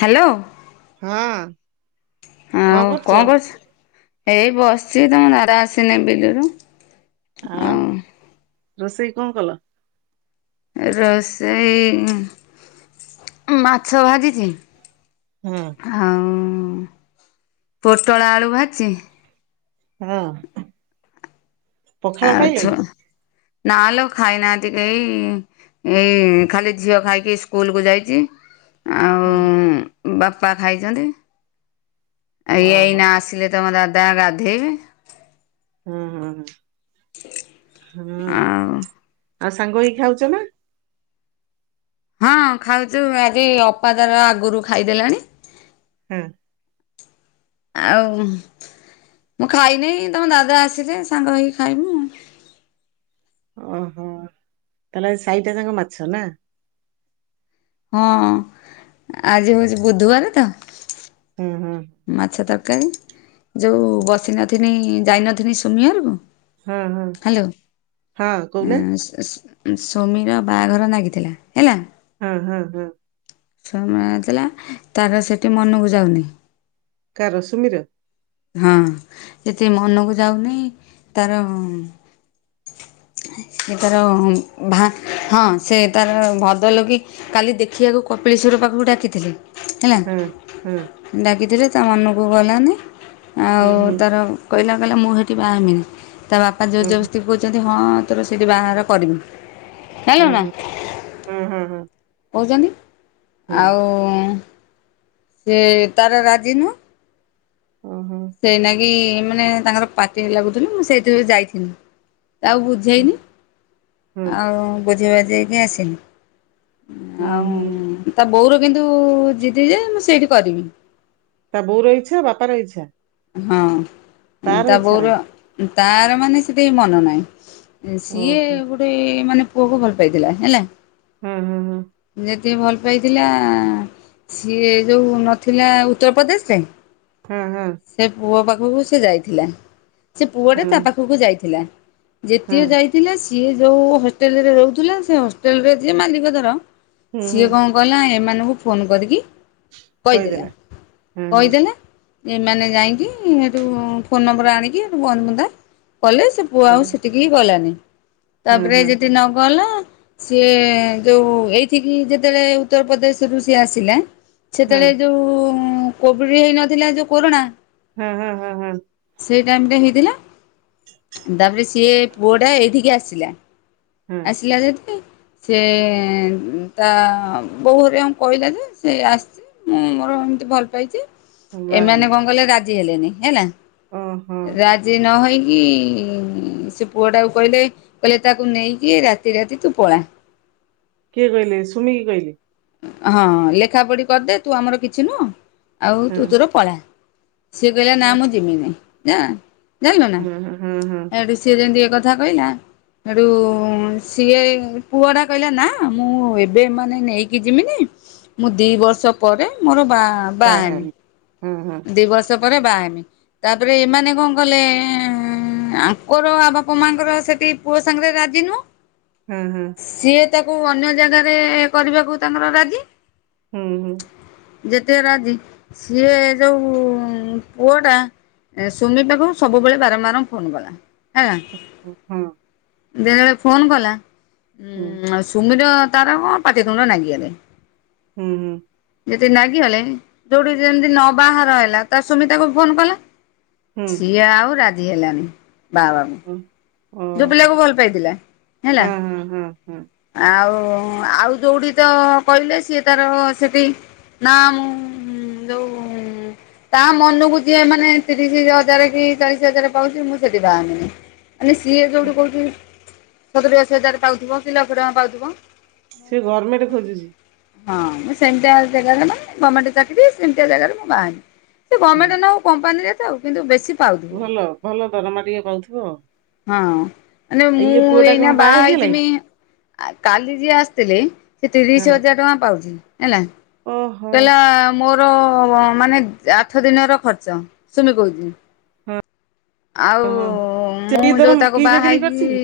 Hello. ହଁ ଆଉ କଣ କରୁଛୁ? ଏଇ ବସି ସିଏ ତାଙ୍କର ନାରା ଆସିନେଇଁ ବିଲରୁ ଆଉ ରୋଷେଇ କଣ କଲ? ରୋଷେଇ ମାଛ ଭାଜିିଛି ହୁଁ। ହୁଁ ପୋଟଳ ଆଳୁ ଭାଜିଛି ହଁ ପଖାଳ ଖାଇଲଇ? ନାଁ ଲୋ ଖାଇନାହାଁନ୍ତି କେହି ଏଇ ଖାଲି ଝିଅ ଖାଇକି ସ୍କୁଲକୁ ଯାଇଚି ହୁଁ। ବାପା ଖାଇଛନ୍ତି, ଆ ଇଏ ଓହୋ ଏଇନା ଆସିଲେ ତମ ଦାଦା ଗାଧେଇବେ ହୁଁ ହୁଁ ହୁଁ। ହୁଁ। ଆଉ ସାଙ୍ଗ ହେଇ ଖାଉଛ ନା? ହଁ ଖାଉଛୁ ଆଗି ଅପା ତାର ଆଗରୁ ଖାଇଦେଲାଣି ହୁଁ। ଆଉ ମୁଁ ଖାଇନେଇଁ ତମ ଦାଦା ଆସିଲେ ସାଙ୍ଗ ହେଇକି ଖାଇବୁ ଆଉ। ଓହୋ। ତାହେଲେ ଆଜି ସାଇଟା ଯାକ ମାଛ ନା? ହଁ ଆଜି ହଉଛି ବୁଧୁବାର ତ ହୁଁ ହୁଁ। କାଇଁ ଯୋଉ ବସିନଥିନି ଯାଇନଥିନି ସୁମି ଘରକୁ ହଁ ହଁ ହ୍ୟାଲୋ, ହଁ କହୁନା ହୁଁ ସେ-ସେ ସୋମିର ବାହାଘର ନାଗିଥିଲା ହେଲା ହଁ ହଁ ହଁ। ସ୍ୱାମୀ ଆଇଥିଲା, ତାର ସେଠି ମନକୁ ଯାଉନେଇ କାର ସୁମିର? ହଁ ଯେତେ ମନକୁ ଯାଉନେଇ ତାର [inaudible] ସେ ତାର ଭା ହଁ ସେ ତାର ଭଦରଲୋକିି କାଲି ଦେଖିବାକୁ କପିଳିଶ୍ୱର ଘର ପାଖକୁ ଡାକିଥିଲି ହେଲା, ହଁ ହଁ ଡାକିଥିଲି ତା ମନକୁ ଗଲାନି ହୁଁ ଆଉ ହୁଁ ତାର କହିଲା କହିଲା ମୁଁ ସେଠି ବା ହେମିନି, ତା ବାପା ଜୋର ହୁଁ ଜବରସ୍ତି କହୁଛନ୍ତି ହଁ ତୋର ସେଇଠି ବାହାଘର କରିମି। ହୁଁ-ହୁଁ-ହୁଁ-ହୁଁ ହଁ। କହୁଛନ୍ତି ହଁ ଆଉ ସେ ତାର ରାଜି ନୁହଁ ଓହୋ ସେଇନାଗି ମାନେ ତାଙ୍କର ପାଟି ଲାଗୁଥିଲୁ, ମୁଁ ସେଇଥିପାଇଁ ଯାଇଥିଲି। ତାକୁ ହଁ ବୁଝେଇନି ହୁଁ ଆଉ ବୁଝେଇ ବାଝେଇକି ହୁଁ ଆସିନି। ହୁଁ ଆଉ ତା ବୋଉର କିନ୍ତୁ ଜିଦି ଯେ ମୁଁ ସେଇଠି କରିବି। ତା ବୋଉର ଇଚ୍ଛା, ବାପାର ଇଚ୍ଛା ହଁ ତାର ତା ଇଚ୍ଛା ନାହିଁ ବୋଉର ତାର ମାନେ ସେତେ ମନେ ନାହିଁ। ସିଏ ଓହୋ ଗୋଟେ ମାନେ ପୁଅକୁ ଭଲ ପାଇଥିଲା ହେଲା। ହଁ ହଁ ହଁ। ତେ ଭଲ ପାଇଥିଲା ସିଏ ଯୋଉ ନଥିଲା ଉତ୍ତରପ୍ରଦେଶରେ। ହଁ ହଁ ସେ ପୁଅ ପାଖକୁ ସେ ଯାଇଥିଲା ସେ ହଁ ପୁଅଟା ତା ପାଖକୁ ଯାଇଥିଲା। ହଁ ଯେତିିକ ଯାଇଥିଲେ ସିଏ ଯୋଉ ହଷ୍ଟେଲରେ ରହୁଥିଲା ସେ ହଷ୍ଟେଲ ରେ ଯିଏ ମାଲିକ ଧର। ହୁଁ ହୁଁ ସିଏ କଣ କଲା ଏମାନଙ୍କୁ ଫୋନ କରିକି କହିଦେଲା ହଁ ହଁ କହିଦେଲେ। ଏମାନେ ଯାଇକି ହେଠୁ ଫୋନ ନମ୍ବର ଆଣିକି ସେଠୁ ବନ୍ଦ ବୁନ୍ଦା କଲେ ସେ ପୁଅ ଆଉ କହିଲେ ସେଠିକି ହି ଗଲାନି ହଁ ତାପରେ ହଁ ଯେଠି ନଗଲା ସିଏ ଯୋଉ ଏଇଠିକିି ଯେତେବେଳେ ଉତ୍ତରପଦେଶରୁ ସିଏ ଆସିଲା ହଁ ସେତେବେଳେ ଯୋଉ କୋଭିଡ ହେଇନଥିଲା ଯୋଉ କୋରୋନା ହଁ ହଁ ହଁ ହଁ। ସେଇ ଟାଇମ ରେ ହେଇଥିଲା ତାପରେ ସିଏ ପୁଅଟା ଏଇଠିକି ଆସିଲା। ହଁ ଆସିଲା ଯେଦି ସେ ତା ବୋଉ ହେରିଆ କହିଲା ଯେ ସେ ଆସିଛି ମୁଁ ମୋର ଅ ଏମିତି ଭଲ ପାଇଛି। ବାହା ଏମାନେ ହେମି କଣ କଲେ ରାଜି ହେଲେନି ହେଲା ଓହୋ ରାଜି ନହେଇକି କି ସେ ପୁଅ ଟାକୁ କହିଲେ କହିଲେ ତାକୁ ନେଇକି ରାତି ରାତି ତୁ ପଳା। କିଏ କହିଲେ ସୁମି କି କହିଲେ? ହଁ ଲେଖା ପଢି କରିଦେ ତୁ ଆମର କିଛି ନୁହଁ ଆଉ ହଁ ତୁ ତୋର ପଳା। ସିଏ କହିଲା ନା ହଁ ମୁଁ ଯିମିିନି ଯା ଜାଣିଲ ନା ହଁ ହଁ ହଁ ଏଠୁ ସିଏ ଯେମିତି କଥା କହିଲା। ହେଠୁ ସିଏ ପୁଅ ଟା କହିଲା ନା ମୁଁ ଏବେ ମାନେ ନେଇ କିଜିମିନି ମୁଁ ଦି ବର୍ଷ ପରେ ମୋର ବା ବାହା ହେବି। ହଁ ହଁ ଦି ବର୍ଷ ପରେ ବାହା ହେମି ତାପରେ ଏମାନେ କଣ କଲେ ଏଁ ହ ଆଙ୍କର ଆ ବାପା ମାଙ୍କର ସେଠି ପୁଅ ସାଙ୍ଗରେ ରାଜି ନୁହଁ। ହଁ ହଁ। ସିଏ ତାକୁ ଅନ୍ୟ ଜାଗାରେ କରିବାକୁ ତାଙ୍କର ରାଜି। ହୁଁ ହୁଁ। ଯେତେ ରାଜି ସିଏ ଯୋଉ ପୁଅ ଟା ସୁମିପାକୁ ସବୁବେଳେ ବାରମ୍ବାର ଫୋନ କଲା। ହେଲା ଓହୋ ହଁ। ଯେତେବେଳେ ଫୋନ କଲା ହୁଁ ଉ ସୁମିର ତାର କଣ ପାଟି ତୁଣ୍ଡ ନାଗି ଗଲେ। ହୁଁ ହୁଁ। ଯଦି ନାଗିଗଲେ ଯୋଉଠି ଯେମତି ନ ବାହାର ହେଲା ତା ସୁମିତାକୁ ଫୋନ କଲା। ହୁଁ ସିଏ ଆଉ ରାଜି ହେଲାନି ବାହା ହେବାକୁ। ହୁଁ ଯୋଉ ଓହୋ ପିଲାକୁ ଭଲ ପାଇଥିଲା ହେଲା ହଁ ହଁ ହଁ ହଁ ଆଉ। ହ ଆଉ ଯୋଉଠି ତ କହିଲେ ସିଏ ତାର ସେଠି ନା ମୁଁ ହୁଁ ଯୋଉ ତା ମନକୁ ଯିଏ ମାନେ ତିରିଶ ହଜାର କି ଚାଳିଶ ହଜାର ପାଉଛି ମୁଁ ସେଠି ବାହା ହେବିନି ମାନେ ସିଏ ଯୋଉଠି କହୁଛି ସତୁରି ଅଶୀ ହଜାର ପାଉଥିବ କି ଲକ୍ଷ ଟଙ୍କା ପାଉଥିବ। ସେ ଗରମେଣ୍ଟ ଖୋଜୁଛି? ହଁ ମୁଁ ସେମିତିଆ ଜାଗାରେ ମାନେ ଗମେଣ୍ଟ ଚାକିରି ସେମତିଆ ଜାଗରେ ମୁଁ ବାହାହେମି। ସେ ହଁ ଗମେଣ୍ଟ ନହଉ କମ୍ପାନୀରେ ଥାଉ କିନ୍ତୁ ବେଶୀ ପାଉଥିବ ଭଲ ଭଲ ଦରମା ଟିକେ ପାଉଥିବ। ହଁ ମାନେ ମୁଁ ଇଏ ପୁଅ ଟା କଣ ଏଇନା ବାହା ହେଇଗଲା କି ହେଇଜିମି କାଲି ଯିଏ ଆସିଥିଲେ। ସେ ତିରିଶ ହଁ ହଜାର ଟଙ୍କା ପାଉଛି ହେଲା ଓହୋ କହିଲା ମୋର ମାନେ ଆଠ ଦିନର ଖର୍ଚ୍ଚ ସୁମି କହୁଛି। ଆଉ ହଁ ସେ ମୁଁ କି ଦର ଯୋଉ ତାକୁ କି ବାହା ଚାକିରି କରିଛି ହେଇକି କି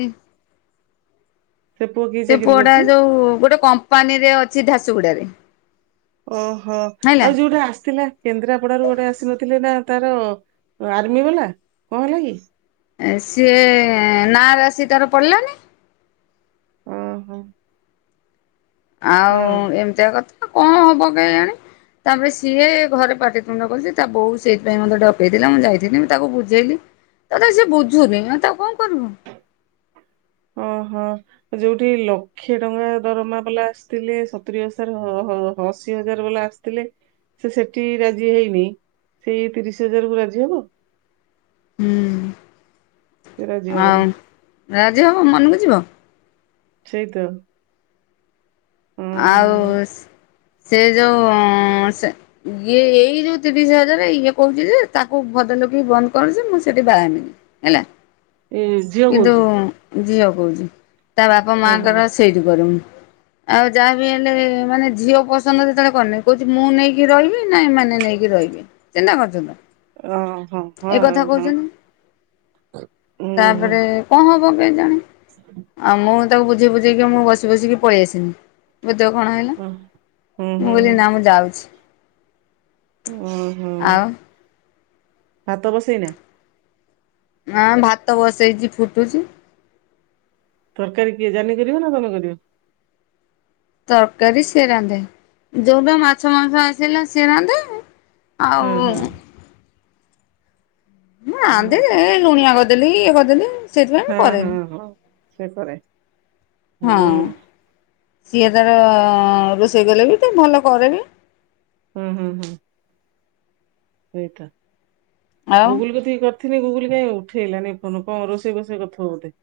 ସେ ପୁଅ କି ସେ ଚାକିରି ପୋଟା କରିଛି? ଯୋଉ ଗୋଟେ କମ୍ପାନୀ ରେ ଅଛି ଝାସୁଗୁଡା ରେ। ଓହୋ ଆଉ ଯୋଉଟା ଆସିଥିଲା କେନ୍ଦ୍ରାପଡାରୁ ଗୋଟେ ଆସିନଥିଲେ ନା ତାର ଆର୍ମି ବାଲା କଣ ହେଲା କି? ସିଏ ନା ରାଶି ତାର ପଡିଲାନି। ଓ ହୋ। ଆଉ ଏମିତିଆ କଥା କଣ ହବ କେଯାଣି। ତାପରେ ସିଏ ଘରେ ପାଟିତୁଣ୍ଡ କରିଛି, ତା ବୋଉ ସେଇଥିପାଇଁ ମୋତେ ଡକେଇଥିଲା ମୁଁ ଯାଇଥିଲି ମୁଁ ତାକୁ ବୁଝେଇଲି ତା ଥାଏ ସେ ବୁଝୁନି ତକୁ ଓ ହୋ। ଯୋଉଠି ଲକ୍ଷେ ଟଙ୍କା ଦରମା ବାଲା ଆସିଥିଲେ, ସତୁରି ହଜାର ଅଶି ହଜାର ବାଲା ଆସିଥିଲେ। ସେ ସେଠି ରାଜି ହେଇନି ସେଇ ତିରିଶ ହଜାର କ ରାଜି ହବ। ହୁଁ ସେ ରାଜି ହବନି ଆଉ ରାଜି ହବ ମନକୁ ଯିବ। ସେଇ ତ ଆଉ। ଓହୋ। ସେ ଯୋଉ ଇଏ ଏଇ ଯୋଉ ତିରିଶ ହଜାର ଇଏ କହୁଛି ଯେ ତାକୁ ବନ୍ଦ କରୁଛି ମୁଁ ସେଠି ବାହାନି ହେଲା ଏଇ ଝିଅ କିନ୍ତୁ କହୁଛି ଝିଅ କହୁଛି ତା ବାପା ହଁ ମାଙ୍କର ସେଇଠି କରେ ମୁଁ ଆଉ ଯାହା ବିି ହେଲେ ମାନେ ଝିଅ ପସନ୍ଦ ଯେତେବେଳେ କରିନି କହୁଛି, ମୁଁ ନେଇକି ରହିବି ନା ଏମାନେ ନେଇକି ରହିବେ। କେନ୍ନା କରୁଛୁଲ। ଓ ହୋ ହ ହଁ। ତାପରେ ହୁଁ କଣ ହବ କେ ଜାଣେ ଆଉ ମୁଁ ତାକୁ ବୁଝେଇ ବୁଝେଇକି ମୁଁ ବସି ବସିକି ପେଇ ଆସିନି। ତ କଣ କହିଲ ହୁଁ ହୁଁ ହୁଁ ମୁଁ ବୋଲି ନା ମୁଁ ଯାଉଛି ଓ ହୋ। ଆଉ ଭାତ ବସେଇନା ହଁ ଭାତ ବସେଇଛି ଫୁଟୁଛି। ତରକାରୀ କିଏ ଜାନି କରିବ ନା ତମେ କରିବ? ତରକାରୀ ସେ ରାନ୍ଧେ ଯୋଉ ବି ମାଛ ମାଂସ ଆସିଲା ସେ ରାନ୍ଧେ ହଁ ଆଉ। ହଁ ମୁଁ ଆଧେ ହଁ ସେ ଲୁଣିଆ କରିଦେଲି ଇଏ କରିଦେଲି ସେଥି ପାଇଁ ମୁଁ ହଁ ହଁ କରେନି ହଁ ସେ କରେ ହୁଁ ହଁ। ସିଏ ତାର ରୋଷେଇ କଲେ ବି ତ ଭଲ କରେ ବିି ହୁଁ ହୁଁ ହୁଁ। ସେଇଟା ଆଉ ଗୁଗୁଲକୁ କରିଥିନି ଗୁଗୁଲ କାହିଁଉ ଉଠେଇଲାନି ଫନ କଣ ରୋଷେଇ ଫୋଷେଇ କରୁଥିବ ବୋଧେ?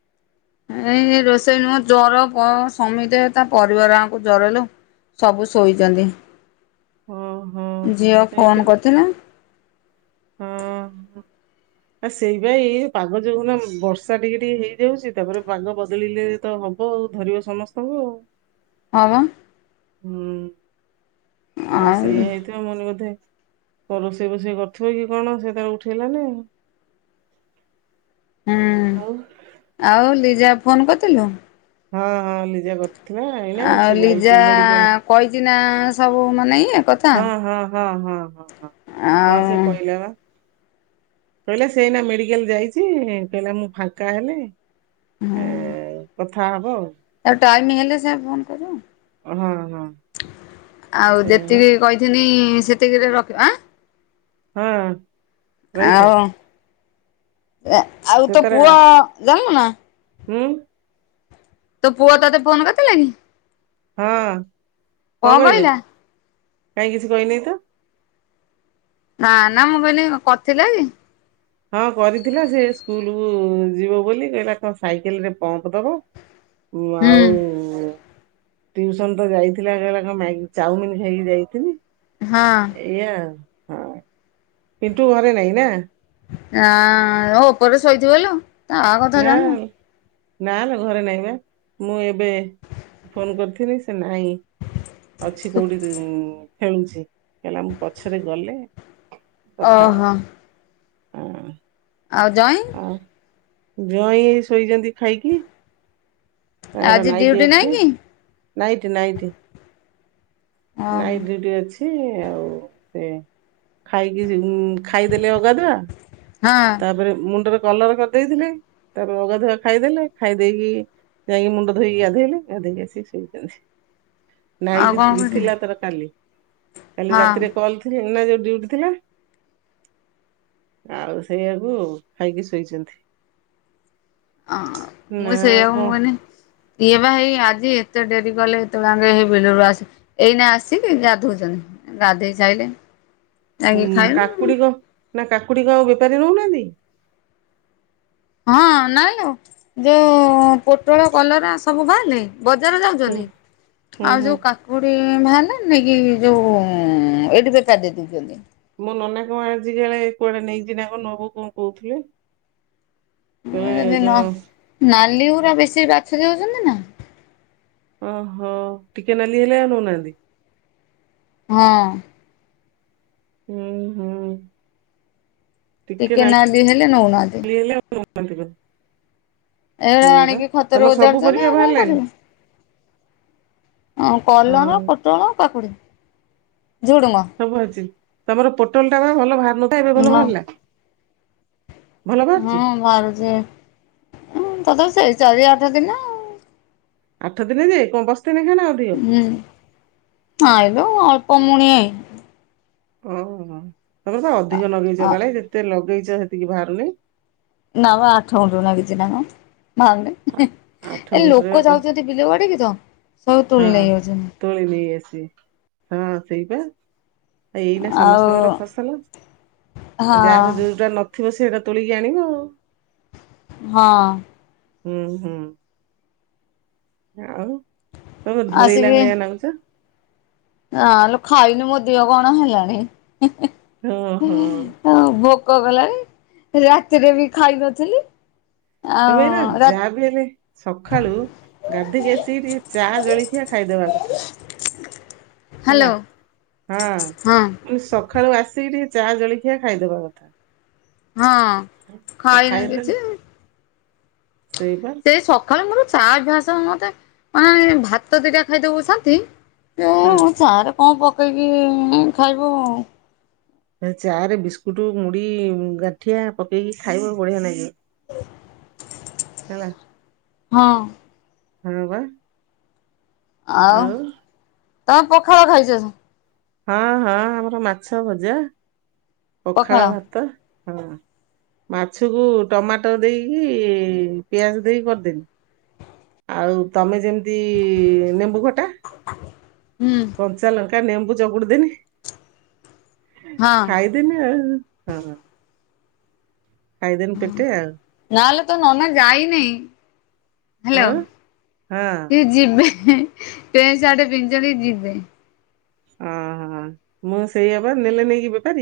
ଏଇ ରୋଷେଇ ନୁହଁ ଜର ସମିତି ତା ପରିବାର ଆମକୁ ଜରଲୋ ସବୁ ଶୋଇଛନ୍ତି, ଓହୋ ଝିଅ ଏଇତ ଫୋନ୍ କରିଥିଲେ। ହଁ। ଆ ସେଇପାଇ ପାଗ ଯୋଉ ନା ବର୍ଷା ଟିକେ ଟିକେ ହେଇଯାଉଛି, ତାପରେ ପାଗ ବଦଳିଲେ ତ ହବ ଧରିବ ସମସ୍ତଙ୍କୁ ଆଉ। ହ ମ। ହୁଁ ଆଉ ସେଇ ହେଇଥିବ ମନେ ବୋଧେ? କଣ ରୋଷେଇ ଫୋଷେଇ କରୁଥିବ କି କଣ ସେ ତେବେ ଉଠେଇଲାନି ଆ ହୁଁ ଆଉ ଲିଜା ଫୋନ କରିଥିଲୁ? ହଁ ହଁ ଲିଜା କରିଥିଲା। ଏଇନା ଆଉ ସେ ଯାଇଛି ଲିଜା ମେଡିକାଲ କହିଛି ନା ସବୁ ମାନେ ଇଏ କଥା ହଁ ହଁ ହଁ ହଁ ହଁ ହଁ ହଁ ଆଉ ସେ କହିଲା ପା। କହିଲା ସେଇନା ମେଡିକାଲ ଯାଇଛି କହିଲା ମୁଁ ଫାଙ୍କା ହେଲେ ହଁ। ଏ କଥା ହବ ଆଉ ଆଉ ଟାଇମ ହେଲେ ସେ ଫୋନ ଆଉ ହଁ ହଁ କରିବ। ଆଉ ସେଇଆ ବା ଯେତିକି କହିଥିଲି ସେତିକିରେ ରଖିବ ଆଁ? ହଁ ରଇଥା। ଆଉ ଆଉ ତୋ ପୁଅ ଜାଣିଲୁନା? ଉଁ? ତୋ ପୁଅ ତୋତେ ଫୋନ କରିଥିଲା କି? ହଁ। କଣ କହିଲା? କାଇଁ କିଛି କହିନି ତ। ନା ନା ମୁଁ କହିଲି କରିଥିଲା କି? ହଁ କରିଥିଲା ସେ ସ୍କୁଲ କୁ ଯିବ ବୋଲି କହିଲା କଣ ସାଇକେଲ ରେ ପମ୍ପ ଦବ। ହଁ ହୁଁ ଆଉ ଟ୍ୟୁସନ ତ ଯାଇଥିଲା କହିଲା କଣ ମ୍ୟାଗି ଚାଉମିିନ ଖାଇକି ଯାଇଥିଲି। ହଁ ଏଇଆ ହଁ ପିଣ୍ଟୁ ଘରେ ନାଇଁ ନା? ଆଁ ଉପରେ ଶୋଇଥିବଲ ତା ଆ କଥା ନା ଜାଣିନୁ। ନା ଲୋ ଘରେ ନାଇଁବା ମୁଁ ଏବେ ଫୋନ କରିଥିଲି ସେ ନା ନାଇଁ ଅଛି କୋଉଠି? ଖେଳୁଛି ହେଲା ମୁଁ ପଛରେ ଗଲେ ଓହୋ। ହୁଁ। ଆଉ ଜଇଁ? ଜ୍ୟଇ ଶୋଇଛନ୍ତି ଖାଇକି। ତାଙ୍କର ଆଜି ନାଇଟି ଡ୍ୟୁଟି ନାଇଁ ଅଛି କି? Night night? ନାଇ ଓହୋ ଦିଉଟି ଅଛି ଆଉ ସେ ଖାଇକି ଖାଇଦେଲେ ଅଗାନ୍ଧୁଆ ହଁ ତାପରେ ମୁଣ୍ଡରେ କଲର କରିଦେଇଥିଲେ ତାପରେ ଅଗାଧୁଆ ଖାଇଦେଲେ ଖାଇ ଦେଇକି ଯାଇକି ମୁଣ୍ଡ ଧୋଇକି ଗାଧୋଇଲେ ଗାଧେଇକି ଆସି ଶୋଇଛନ୍ତି। ଆଉ ନାଇଁ କଣ ଟି କହୁଛି ଥିଲା ତାର କାଲି। କାଲି ହଁ ରାତିରେ କଲ ଥିଲ ନା ଡିୟୁଟି ଥିଲା ଆଉ ସେଇଆକୁ ଖାଇକି ଶୋଇଛନ୍ତି। ହଁ ନା ମୁଁ ସେଇଆକୁ ମୁଁ କଣ କହିଲି ଇଏ ବା ହେଇ ଆଜି ଏତେ ଡେରି କଲେ ଏତେବେଳେ ହେଇ ବିଲରୁ ଆସି ଏଇନା ଆସିକି ଗାଧଉଛନ୍ତି। ଗାଧେଇ ସାଈଲେଣି? କାକୁଡିି କ ନା କାକୁଡିିକ ଆଉ ବେପାରି ନଉ ନାହାନ୍ତି? ହଁ ନା ଲୋ ଯଉଁ ପୋଟଳ କଲରା ସବୁ ବାହାରିଲା? ବଜାର ହୁଁ ଯାଉଛନ୍ତି ହୁଁ ଆଉ ହୁଁ ଯୋଉ କାକୁଡି? ଭଲ ନାଇଁ କି ଯୋଉ ଏଠି ବେକାରାର ଦେଇ ଦଉଛନ୍ତି। ମୋ ନନା କଣ ଆଜିିକାଳେ କୁଆଡେ ନେଇଛିି ନା କ ନବ କଣ କହୁଥିଲେ। ସେ ଜଉ ଲାଲି ଗୁରା ବେଶୀ ବାଛି ଦେଉଛନ୍ତି ନା? ଓହୋ ଟିକେ ନାଲି ହେଲେ ଆଉ ନଉନାହାନ୍ତି। ହଁ। ଉଁ ହୁଁ। ଟିକେ ନାଲି ହେଲେ ନଉ ନାହାନ୍ତି। ନାଲି [unintelligible] ଏରା ସେଇଆ ବା। ଆଣିକି ଖତରେ ତମର ସବୁ ଓଜାଡୁଛନ୍ତି ପରିବା ଆଉ କଣ ବାହାରିଲାଣି? କରିବୁ। ଆଉ କଲରା, ହଁ ପୋଟଳ, କାକୁଡି। ଝୁଡୁଙ୍ଗ। ସବୁ ଅଛି। ତମର ପୋଟଳ ଟା ବା ଭଲ ବାହାରୁ ନଥିଲା ଏବେ ହଁ ଭଲ ବାହାରିଲା। ଭଲ ହଁ ବାହାରିଛି? ବାହାରୁଚି। ତଥାବି ସେଇ ଚାରି ଆଠ ଦିନେ ଆଉ। ଆଠ ଦିନେ ଯେ କଣ ବସ ହୁଁ ଆଇଲୁ ଅଳ୍ପ ମୁଣିି ଓହୋ। ତମର ତ ଅଧିକ ଲଗେଇଛ କାଳେ ଯେତେ ଲଗେଇଚ ସେତିକି ବାହାରୁନି। ନାବବା ଆଠ ଗୁଣ୍ଠୁ ଲାଗିଛି ନା କଣ ଆ- ବାହାରୁନି। ଆଠ ଏ ଗୁଣ୍ଠରେ ଲୋକ ବା ଯାଉଛନ୍ତି ବିଲ ବାଡି କୁ ତ ସବୁ ହଁ ତୋଳି ନେଇ ଯାଉଛନ୍ତି। ତୋଳି ନେଇ ଆସିବେ। ହଁ ସେଇ ପା। ଏଇନା ଆଉ ସମସ୍ତଙ୍କର ଫସଲ। ହଁ ଯାହାର ଯୋଉଟା ନ ଥିବ ସେ ସେଇଟା ତୋଳିିକି ଆଣିବ। ହଁ। ଉଁ ହୁଁ ଆଉ ତମେ ଢୋଳେଇଲା ଭଳିଆ ନାଗୁଚ। ନା ଲୋ ଖାଇନି ମୋ ଦିହ କଣ ହେଲାଣି। ଓ ହୋ। ଭୋକ କଲାଣି। ରାତିରେ ବି ଖାଇ ନଥିଲି। ତମେ ଏଇନା ଆଉ ରା ଯା ବି ହେଲେ ସକାଳୁ ଗାଧେଇକି ଆସିକି ଟିକେ ଚା ଜଳଖିଆ ଖାଇଦବା କଥା। ହ୍ୟାଲୋ। ହେଲା ହଁ ମୁଁ ହଁ କହିଲି ସକାଳୁ ଆସିକି ଟିକେ ଚା ଜଳଖିଆ ଖାଇଦବା କଥା। ହଁ ଖାଇନି ଖାଇଦେଲେ କିଛି। ସେଇବା ସେ ସକାଳେ ମୋର ଚା ଅଭ୍ୟାସ ମତେ ମାନେ ଭାତ ଦିଟା ଖାଇଦବୁ ଶାନ୍ତି। ହଁ। ଚା ରେ କଣ ପକେଇକି ଖାଇବ। ଚା ରେ ବିସ୍କୁଟ, ମୁଢି, ଗାଣ୍ଠିଆ, ପକେଇକି ଖାଇବ ବଢିଆ ଲାଗେ। [inaudible] ହେଲା। ହଁ। [unintelligible] ଆଉ ତମେ ପଖାଳ ଖାଇଚ? ହଁ ହଁ ଆମର ମାଛ ଭଜା ପଖାଳ ଭାତ। ହଁ। ମାଛକୁ ଟମାଟର ଦେଇକି ପିଆଜ ଦେଇକି କରିଦେଲିି। ଆଉ ତମେ ଯେମିତି ନେମ୍ବୁ ଖଟା ହୁଁ କଞ୍ଚା ଲ ନେମ୍ବୁ ଚକୁତିଦେନି ହଁ ଖାଇଦେନି ଆଉ। ହଁ ହଁ। ଖାଇଦେନି ପେଟେ ଆଉ। ନହେଲେ ତୋ ନନା ଯାଇନେଇ। ହ୍ୟାଲୋ, ଆଉ ସେ ହଁ ଯିବେ ପେଣ୍ଟ ସାର୍ଟ ପିନ୍ଧିଛନ୍ତି ଯିବେ। ଅହୋ ମୁଁ ସେଇଆ ବା ନେଲେ ନେହିଁକି ବେପାରୀ?